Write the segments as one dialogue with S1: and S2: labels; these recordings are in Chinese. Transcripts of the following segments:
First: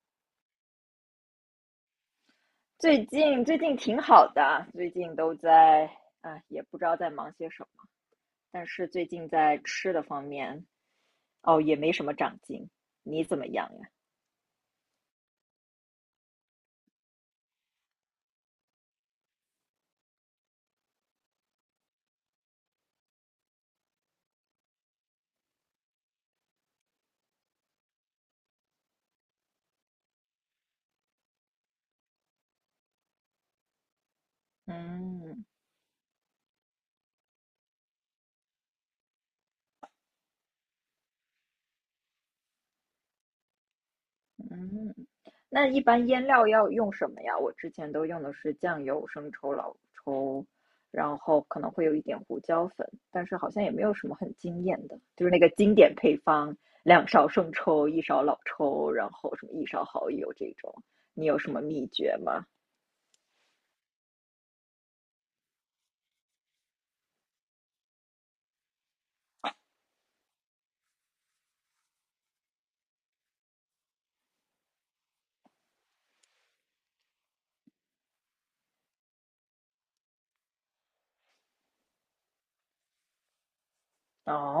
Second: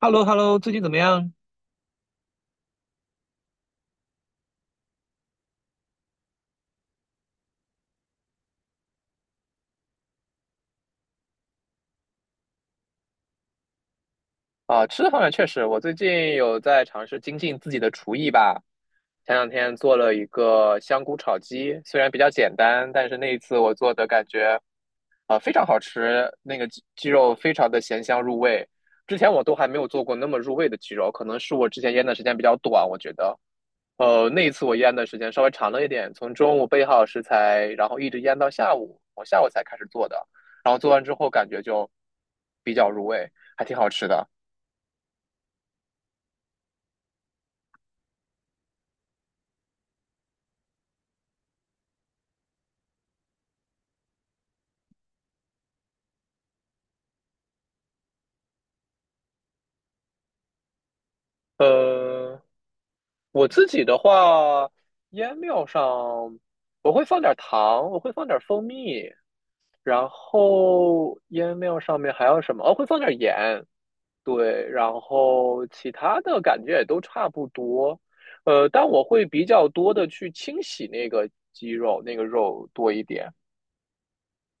S1: h e l l o h e l l o 最近怎么样？
S2: 最近挺好的，最近都在也不知道在忙些什么，但是最近在吃的方面，哦，也没什么长进。你怎么样呀？
S1: 啊，吃的方面确实，我最近有在尝试精进自己的厨艺吧。前两天做了一个香菇炒鸡，虽然比较简单，但是那一次我做的感觉非常好吃，那个鸡肉非常的咸香入味。之前我都还没有做过那么入味的鸡肉，可能是我之前腌的时间比较短，我觉得。那一次我腌的时间稍
S2: 嗯。
S1: 微长了一点，从中午备好食材，然后一直腌到下午，我下午才开始做的。然后做完之后感觉就比较入味，还挺好吃的。
S2: 嗯，那一般腌料要用什么呀？我之前都用的是酱油、生抽、老抽，然后可能会有一点胡椒粉，但是好像也没有什么很惊艳的，就是那个经典配方，两勺生抽，一勺老抽，然后什么一勺蚝油这种。你有什么秘诀
S1: 呃，
S2: 吗？
S1: 我自己的话，腌料上我会放点糖，我会放点蜂蜜，然后腌料上面还有什么？哦，会放点盐，对，然后其他的感觉也都差不多，但我会比较多的去清洗那个鸡肉，那个肉多一点，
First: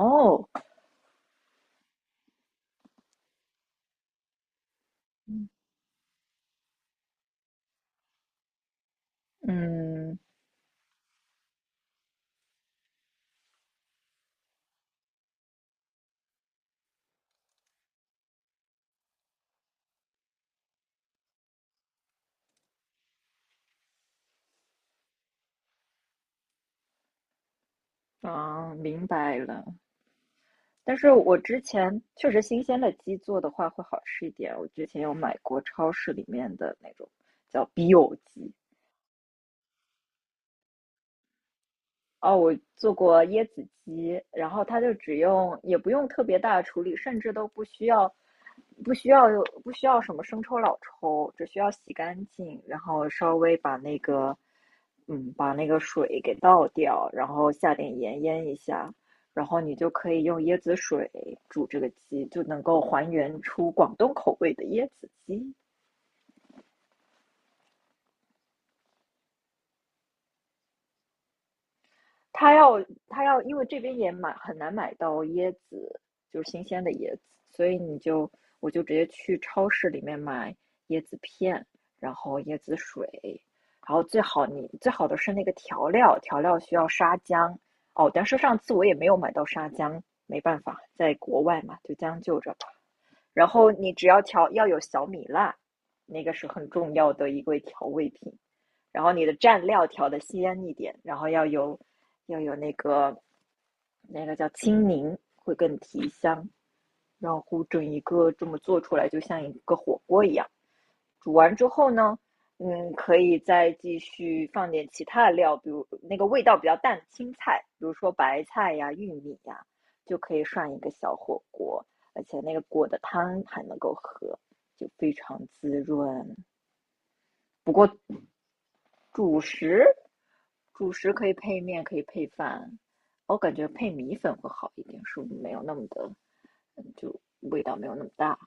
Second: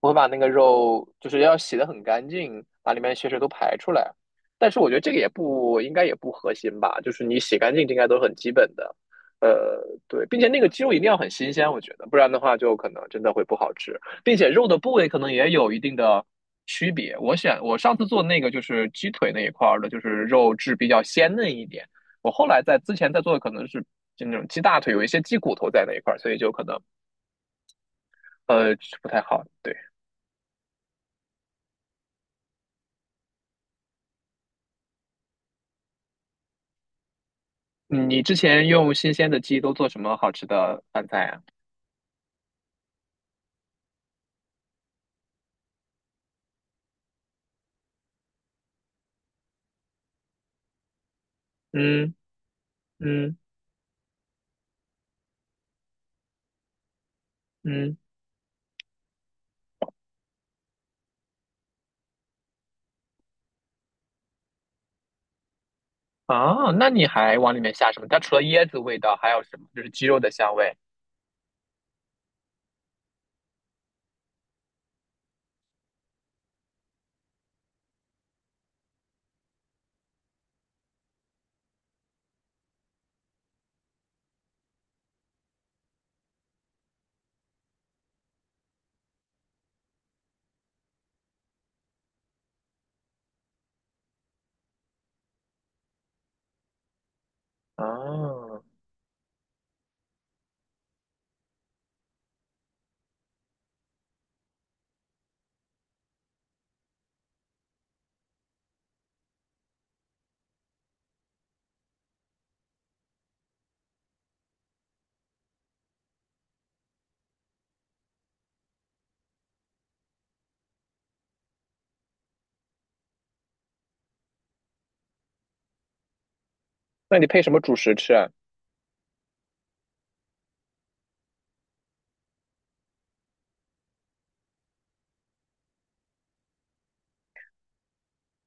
S1: 我会把那个肉就是要洗得很干净，把里面的血水都排出来。但是我觉得这个也不应该也不核心吧，就是你洗干净这应该都是很基本的。呃，
S2: 嗯。
S1: 对，并且那个鸡肉一定要很新鲜，我觉得，不然的话就可能真的会不好吃，并且肉的部位可能也有一定的区别。我选我上次做那个就是鸡腿那一块儿的，就是肉质比较鲜嫩一点。我后来在之前在做的可能是就那种鸡大腿，有一些鸡骨头在那一块儿，所以就可能呃
S2: 啊，明
S1: 不太
S2: 白
S1: 好。
S2: 了。
S1: 对。
S2: 但是我之前确实新鲜的鸡做的话会好吃一点。我之前有买过超市里面的那种叫 b 有
S1: 嗯
S2: o
S1: 你之
S2: 鸡。
S1: 前用新鲜的鸡都做什么好吃的饭菜啊？
S2: 哦，我做过椰子鸡，然后它就只用，也不用特别大的处理，甚至都不需要，不需要不需要什么生抽、老抽，只需要洗
S1: 嗯
S2: 干净，然后稍
S1: 嗯
S2: 微把那个，嗯，把那个水给倒掉，然后下
S1: 嗯，
S2: 点盐腌一下，然后你就可以用椰子水煮这个鸡，就能够还原出广东口味的椰子鸡。
S1: 啊，那你还往里面下什么？它除了椰子味道，还有什么？就是鸡肉的香味。
S2: 他要他要，因为这边也买很难买到椰子，就是新鲜的椰子，所以我就直接去超市里面买椰子片，然后椰子水，然后最好的是那个调料，调料需要沙姜。哦，但是上次我也没有买到沙姜，没办法，在国外嘛，就将就着吧。然后你只要调要有小米辣，那个是很重要的一个调味品。
S1: 啊，
S2: 然后你的蘸料调的鲜一点，然后要有那个叫青柠，会更提香。然后整一个这么做出来，就像一个火锅一样。煮完之后呢，嗯，可以再继续放点其他的料，比如那个味道比较淡的青菜，比如说白菜呀、玉米呀，就可以涮一个小火锅。而且那个果的汤还能够喝，就非常滋润。
S1: 那你配什么
S2: 不
S1: 主食
S2: 过
S1: 吃啊？
S2: 主食，主食可以配面，可以配饭，我感觉配米粉会好一点，是没有那么的，就味道没有那么大。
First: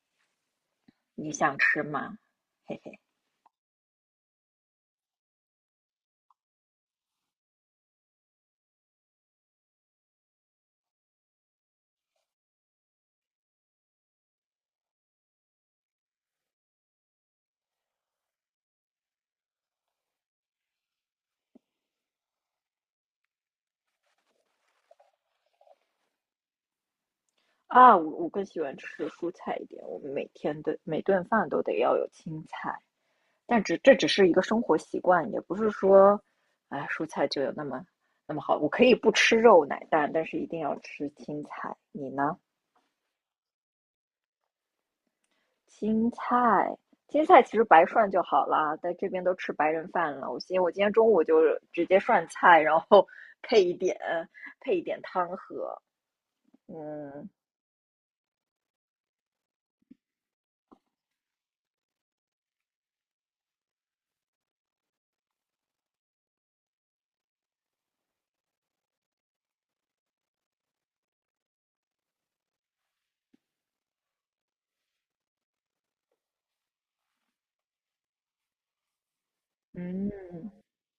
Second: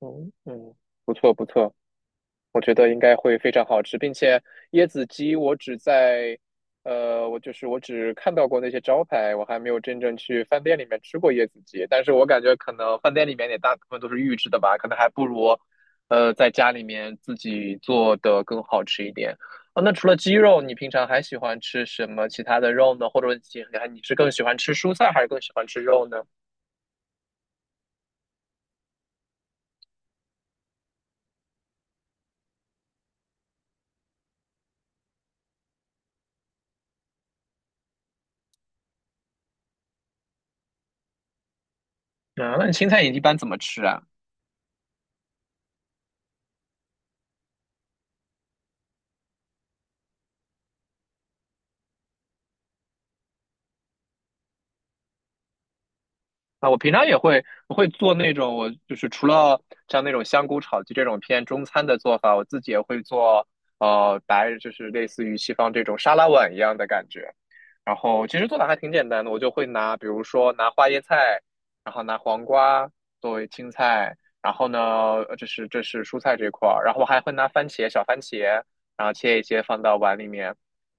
S1: 嗯嗯，不错
S2: 你
S1: 不
S2: 想
S1: 错。
S2: 吃吗？
S1: 我觉
S2: 嘿
S1: 得应
S2: 嘿。
S1: 该会非常好吃，并且椰子鸡我只在，呃，我就是我只看到过那些招牌，我还没有真正去饭店里面吃过椰子鸡。但是我感觉可能饭店里面也大部分都是预制的吧，可能还不如，在家里面自己做的更好吃一点。哦，那除了鸡肉，你平常还喜欢吃什么其他的肉呢？或者你是更喜欢吃蔬菜，还是更喜欢吃肉呢？
S2: 啊，我更喜欢吃蔬菜一点，我们每天的每顿饭都得要有青菜，但这只是一个生活习惯，也不是说，哎，蔬菜就有那么那么好。我可以不吃肉奶蛋，但是一定要吃青菜。你呢？
S1: 嗯，那你青菜你一般怎么吃啊？
S2: 青菜，青菜其实白涮就好啦，在这边都吃白人饭了。我今天中午就直接涮菜，然后配一点配一点汤喝。
S1: 啊，我平常也
S2: 嗯。
S1: 会我会做那种，我就是除了像那种香菇炒鸡这种偏中餐的做法，我自己也会做，就是类似于西方这种沙拉碗一样的感觉。然后其实做法还挺简单的，我就会拿，比如说拿花椰菜，然后拿黄瓜作为青菜，然后呢，这是蔬菜这块儿，然后我还会拿番茄小番茄，然后切一切放到
S2: 嗯，
S1: 碗里面，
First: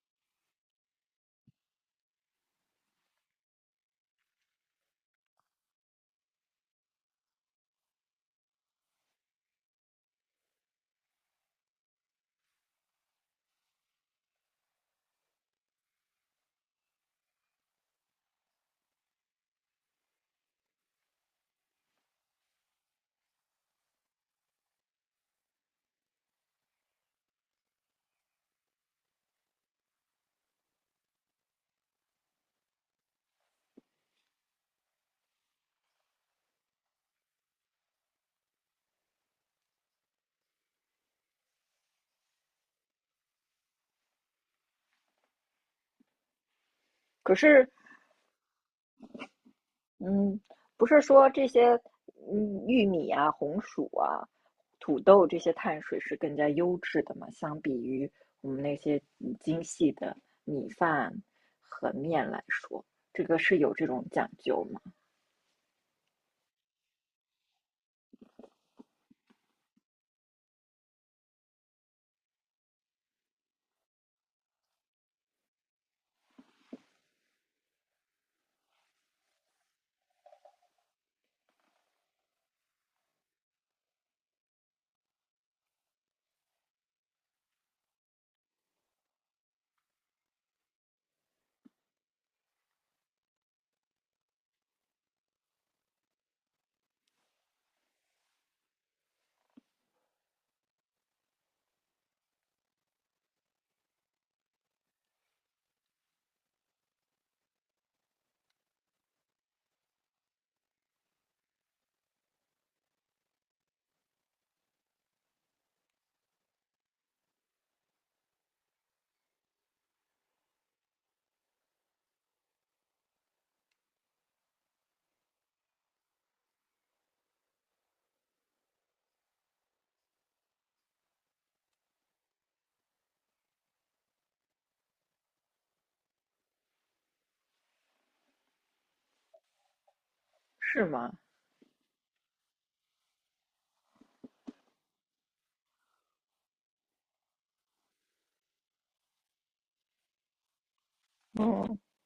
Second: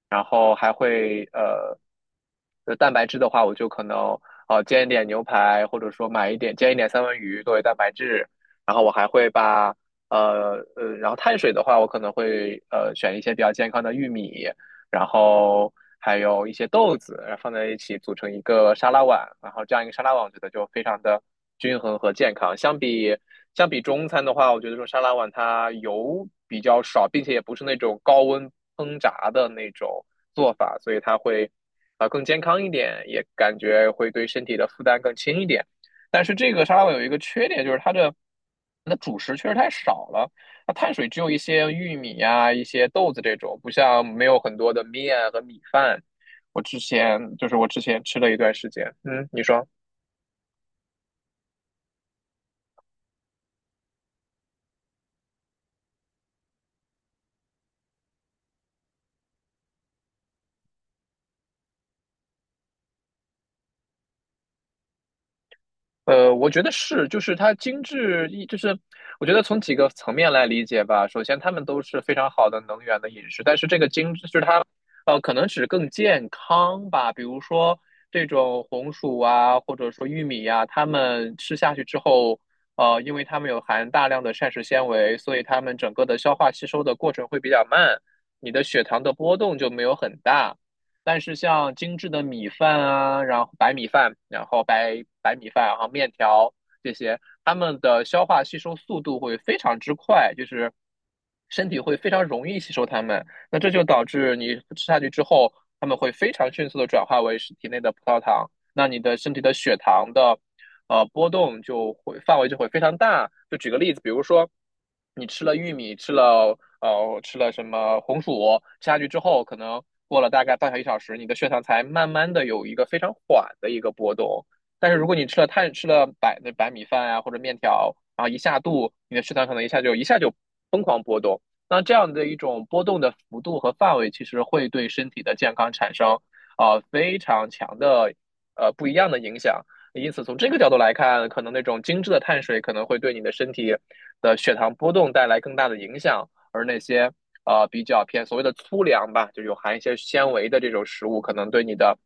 S1: 然后还会就蛋白质的话，我就可能煎一点牛排，或者说买一点煎一点三文鱼作为蛋白质。然后我还会把呃呃，然后碳水的话，我可能会选一些比较健康的玉米，然后还有一些豆子，然后放在一起组成一个沙拉碗，然后这样一个沙拉碗，我觉得就非常的均衡和健康。相比中餐的话，我觉得这种沙拉碗它油比较少，并且也不是那种高温烹炸的那种做法，所以它会更健康一点，也感觉会对身体的负担更轻一点。但是这个沙拉碗有一个缺点，就是它的主食确实太少了，那碳水只有一些玉米呀、一些豆子这种，不像没有很多的面和米饭。我之前
S2: 可
S1: 就是我
S2: 是，
S1: 之前吃了一段时间，嗯，你说？
S2: 嗯，不是说这些，嗯，玉米啊、红薯啊、土豆这些碳水是更加优质的嘛？相比于我们那些嗯精细的米饭和面来说，这个是有这种讲究吗？
S1: 我觉得是，就是它精致一，就是我觉得从几个层面来理解吧。首先，它们都是非常好的能源的饮食，但是这个精致就是它，可能只更健康吧。比如说这种红薯啊，或者说玉米呀、它们吃下去之后，因为它们有含大量的膳食纤维，所以它们整个的消化吸收的过程会比较慢，你的血糖的波动就没有很大。但是像精致的米饭啊，然后白米饭，然后白米饭，然后面条这些，它们的消化吸收速度会非常之快，就是身体会非常容易吸收它们。那这就导致你吃下去之后，它们会非常迅速的转化为体内的葡萄糖，那你的身体的血糖的波动就会范围就会非常大。就举个例子，比如说你吃了玉米，吃了什么红薯吃下去之后，可能过了大概半小时一小时，你的血糖才慢慢的有一个非常缓的一个波动。但是如果你吃了白米饭啊或者面条，然后一下肚，你的血糖可能一下就疯狂波动。那这样的一种波动的幅度和范围，其实会对身体的健康产生非常强的不一样的影响。因此，从这个角度
S2: 是
S1: 来
S2: 吗？
S1: 看，可能那种精致的碳水可能会对你的身体的血糖波动带来更大的影响。而那些比较偏所谓的粗粮吧，就有含一些纤维的这种食物，可能对你
S2: 嗯。
S1: 的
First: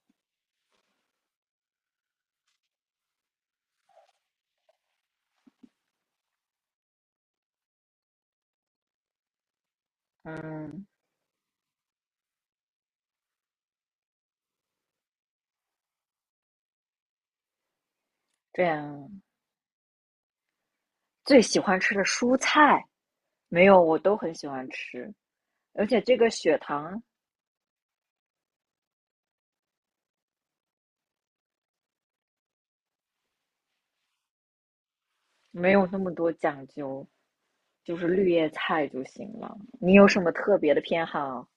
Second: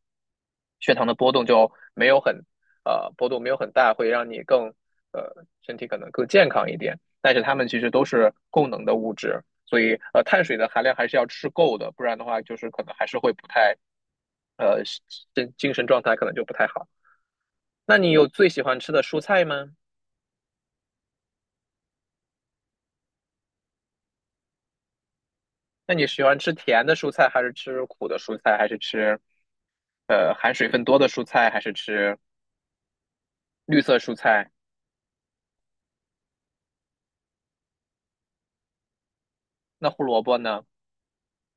S1: 血糖的波动就没有很呃波动没有很大，会让你呃身体可能更健康一点。但是它们其实都是供能的物质，所以碳水的含
S2: 嗯。
S1: 量还是要吃够的，不然的话就是可能还是会不太呃精神状态可能就不太好。那你有最喜
S2: 这
S1: 欢吃的蔬
S2: 样
S1: 菜吗？
S2: 最喜欢吃的蔬菜没有，我都很喜欢吃，而
S1: 那
S2: 且
S1: 你
S2: 这
S1: 喜
S2: 个
S1: 欢吃
S2: 血
S1: 甜的
S2: 糖
S1: 蔬菜，还是吃苦的蔬菜，还是吃含水分多的蔬菜，还是吃绿色蔬菜？
S2: 没有那么多讲究，就是绿叶菜就行了。
S1: 那
S2: 你
S1: 胡
S2: 有
S1: 萝
S2: 什么
S1: 卜
S2: 特
S1: 呢？
S2: 别的偏好？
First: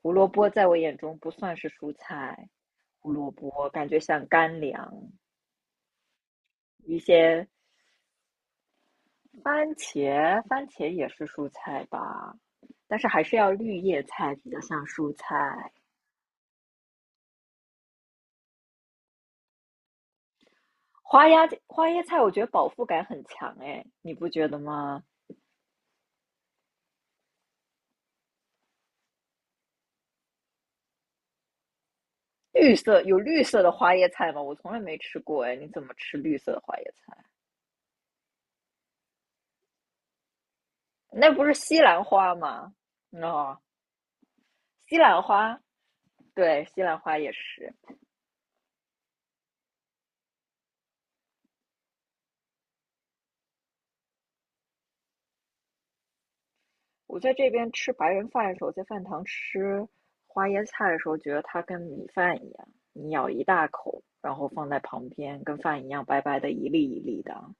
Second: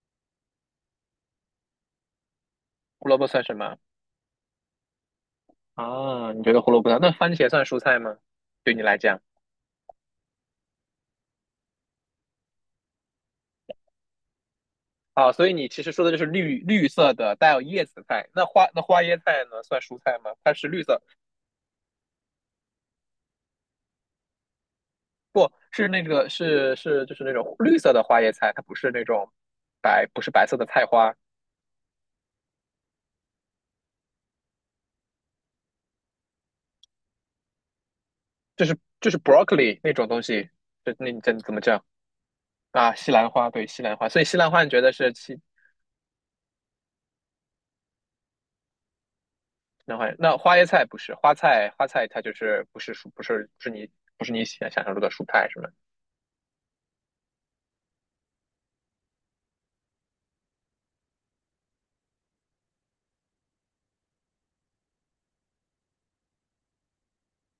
S2: 胡萝卜在我眼中不算是蔬菜，
S1: 胡
S2: 胡
S1: 萝卜
S2: 萝
S1: 算什
S2: 卜
S1: 么
S2: 感觉像干粮。
S1: 啊？你觉得胡萝卜
S2: 一
S1: 算那番茄
S2: 些
S1: 算蔬菜吗？对你来讲，
S2: 番茄，番茄也是蔬菜吧，但是还是要绿叶菜比较像蔬
S1: 啊，所以你
S2: 菜。
S1: 其实说的就是绿色的带有叶子的菜。那花椰菜呢，算蔬菜吗？它是绿色，
S2: 花椰菜，我觉得饱腹感很强哎，你不觉得吗？
S1: 不是那个就是那种绿色的花椰菜，它不是那种白不是白色的菜花，
S2: 绿色有绿色的花椰菜吗？我从来没吃过哎，你怎么吃绿色的花椰菜？
S1: 就是 broccoli 那种东西，你
S2: 那
S1: 怎
S2: 不
S1: 怎
S2: 是
S1: 么
S2: 西
S1: 叫？
S2: 兰花吗？
S1: 啊，西兰花，
S2: 哦，
S1: 对，西兰花，所以西兰花你觉得
S2: 西
S1: 是
S2: 兰
S1: 西
S2: 花，对，西兰花也是。
S1: 兰花？那花椰菜不是花菜，花菜它就是不是你想象中的蔬菜是吗？
S2: 我在这边吃白人饭的时候，在饭堂吃花椰菜的时候，觉得它跟米饭一样，你咬一大口，然后放在旁边，跟饭一样白白的一粒一粒的，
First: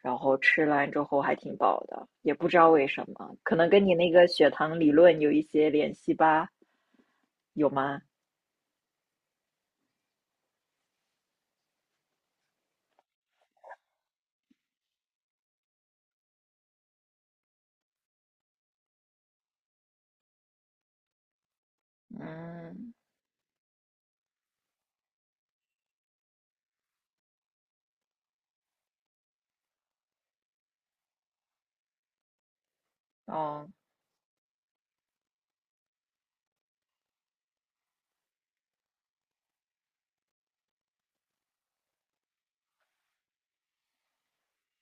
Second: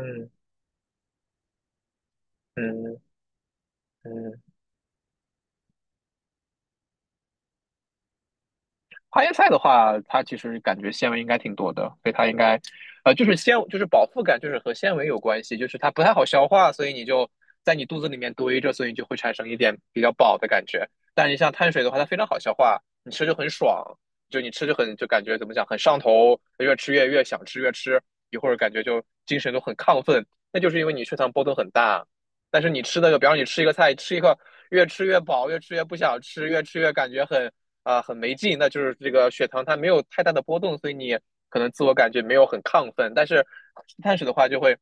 S2: 然后吃完之后还挺饱的，也不知道为
S1: 嗯
S2: 什么，可能跟你那个
S1: 嗯，
S2: 血糖理论有一些联系吧？有吗？
S1: 花椰菜的话，它其实感觉纤维应该挺多的，所以它应该，就是纤，就是饱腹感，就是和纤维有关系，就是它不太好消化，所以你就在你肚子里面堆着，所以你就会产生一点比较饱的感觉。但你像碳水的话，它非常好消化，
S2: 嗯。
S1: 你吃就很爽，就你吃就很就感觉怎么讲，很上头，越吃越想吃越吃，一会儿感觉就精神都很亢奋，那就是因为你血糖波动很大。但是你吃的，个，比方说你吃一
S2: 哦。
S1: 个菜，吃一个越吃越饱，越吃越不想吃，越吃越感觉很很没劲，那就是这个血糖它没有太大的波动，所以你可能自我感觉没有很亢奋。但是碳水的话就会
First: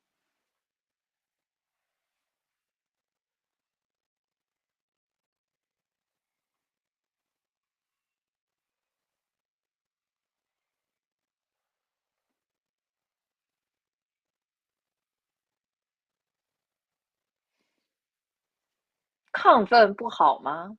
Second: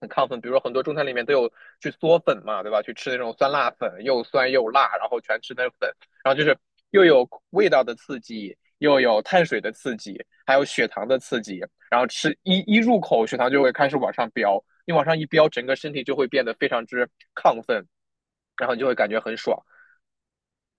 S1: 很亢奋，比如说很多中餐里面都有去嗦粉嘛，对吧？去吃那种酸辣粉，又酸又辣，然后全吃那粉，然后就是又有味道的刺激，又有碳水的刺激，还有血糖的刺激，然后吃一入口，血糖就会开始往上飙，你往上一飙，整个身体就会变得非常之亢奋，然后你就会感觉很爽。
S2: 亢奋不好吗？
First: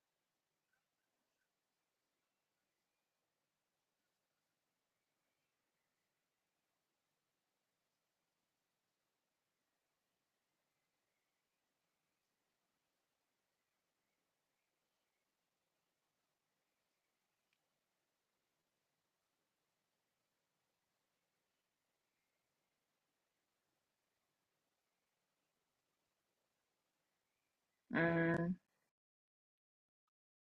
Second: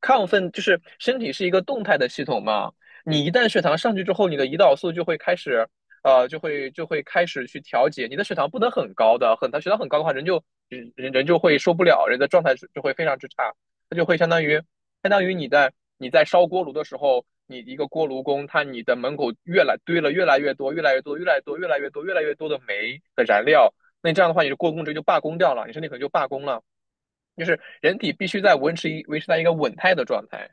S1: 亢奋就是身体是一个动态的系统嘛，你一旦血糖上去之后，你的胰岛素就会开始，就会开始去调节，你的血糖不能很高的，很血糖很高的话，人就会受不了，人的状态就会非常之差，它就会相当于你在烧锅炉的时候，你一个锅炉工，他你的门口越来堆了越来越多、越来越多、越来越多、越来越多、越来越多的煤的燃料，那这样的话，你的锅工直接就罢工掉了，你身体可能就罢工了。就是人体必须在
S2: 嗯。
S1: 维持在一个稳态的状态。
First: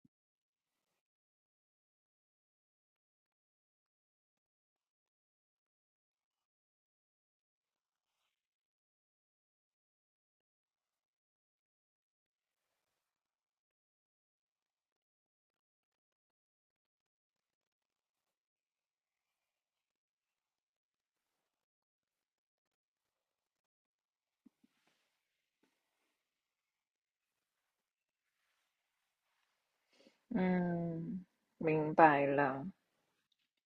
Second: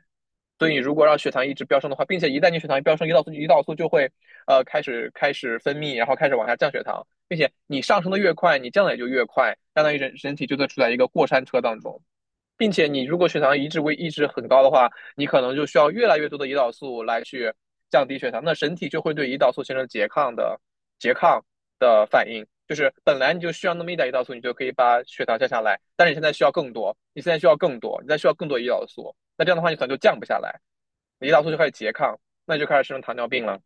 S1: 所以你如果让血糖一直飙升的话，并且一旦你血糖飙升，胰岛素就会开始分泌，然后开始往下降血糖，并且你上升的越快，你降的也就越快，相当于人体就在处在一个过山车当中。并且你如果血糖一直会一直很高的话，你可能就需要越来越多的胰岛素来去降低血糖，那身体就会对胰岛素形成拮抗的反应，就是本来你就需要那么一点胰岛素，你就可以把血糖降下来，但是你现在需要更多，你现在需要更多，你再需要更多胰岛素，那这样的话你可能就降不下来，
S2: 嗯，
S1: 胰岛素就开始拮
S2: 明
S1: 抗，
S2: 白
S1: 那你就
S2: 了。
S1: 开始生成糖尿病了。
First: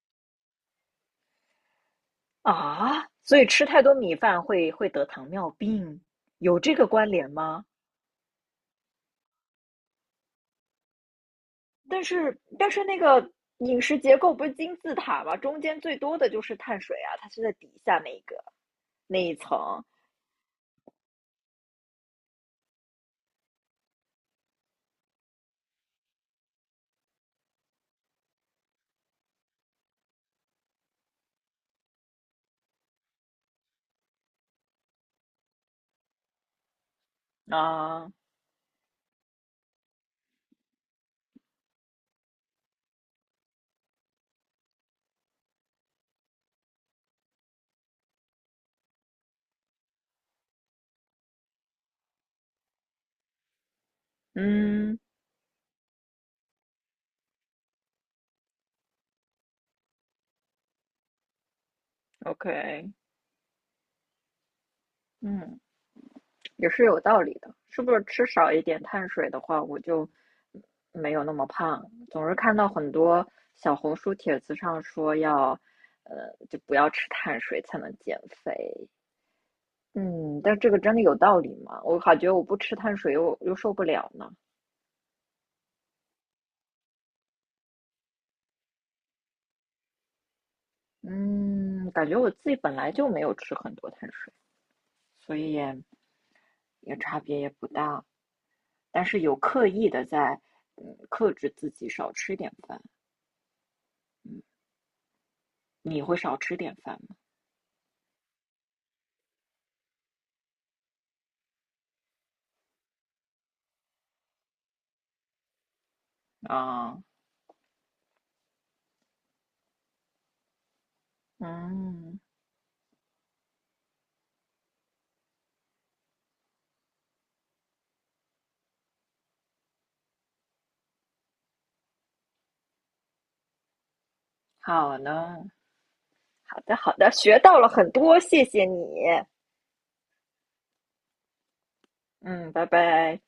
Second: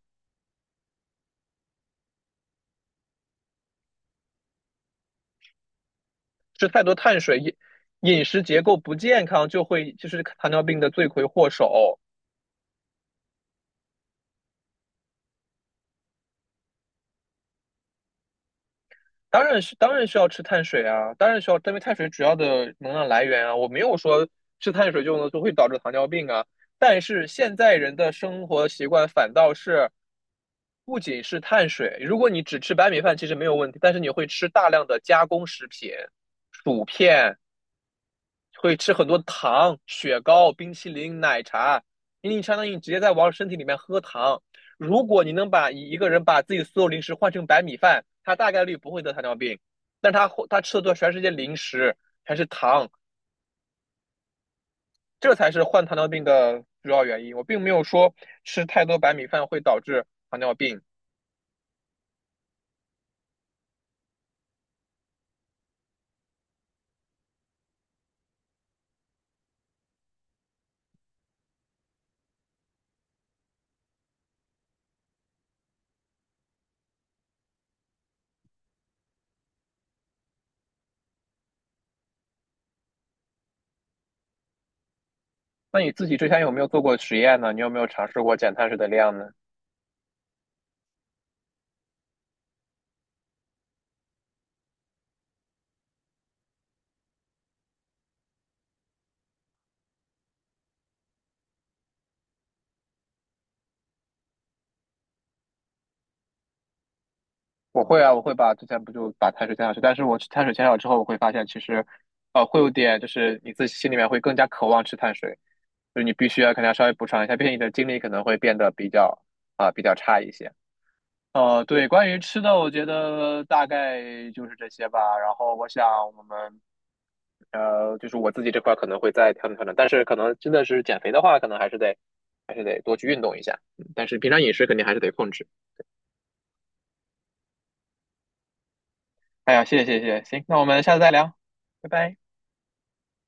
S2: 啊，所以吃太多米饭会得糖尿病，有
S1: 吃
S2: 这
S1: 太
S2: 个
S1: 多
S2: 关
S1: 碳
S2: 联
S1: 水，饮
S2: 吗？
S1: 饮食结构不健康就会就是糖尿病的罪魁祸首。
S2: 但是那个饮食结构不是金字塔吗？中间最多的就是碳水啊，它是在底下那一个那一
S1: 当然是
S2: 层。
S1: 当然需要吃碳水啊，当然需要，因为碳水主要的能量来源啊，我没有说吃碳水就能就会导致糖尿病啊。但是现在人的生活习惯反倒是不仅是碳水，如果你只吃白米饭其实没有问题，但是你会吃大量的加工食品、薯片，
S2: 啊。
S1: 会吃很多糖、雪糕、冰淇淋、奶茶，因为你相当于直接在往身体里面喝糖。如果你能把一个人把自己所有零食换成白米饭，他大概率不会得糖尿病，但他吃的都全是些零食，全是糖，
S2: 嗯
S1: 这才是患糖尿病的主要原因。我并没有说吃太多白米饭会导致糖尿病。
S2: ，OK。嗯，也是有道理的，是不是吃少一点碳水的话，我就没有那么胖？总是看到很多小红书帖子上说要，就不要吃碳水才能减肥。嗯，但这个真的有道理吗？我感觉我不吃碳水又受不了呢。
S1: 那你自己之前有没有做过实验呢？你有没有尝试过减碳水的量呢？
S2: 嗯，感觉我自己本来就没有吃很多碳水，所以也也差别也不大。但是有刻意的在，嗯，克制自己少吃点饭。嗯，你会少吃点饭吗？
S1: 我会啊，我会把之前不就把碳水减少去，但是我吃碳水减少之后，我会发现其实，会有点就是你自己心里面会更加渴望吃碳水，就是你必须要肯定要稍微
S2: 啊。
S1: 补偿一下，毕竟你的精力可能会变得比较比较差一些。对，关于
S2: 嗯。
S1: 吃的，我觉得大概就是这些吧。然后我想我们就是我自己这块可能会再调整调整，但是可能真的是减肥的话，可能还是得还是得多去运动一下，嗯但是平常饮食肯定还
S2: 好
S1: 是得控
S2: 呢，
S1: 制。
S2: 好的好的，学到了很多，谢谢你。
S1: 哎呀，谢谢谢谢，行，那我们下次再聊，拜拜。
S2: 嗯，拜拜。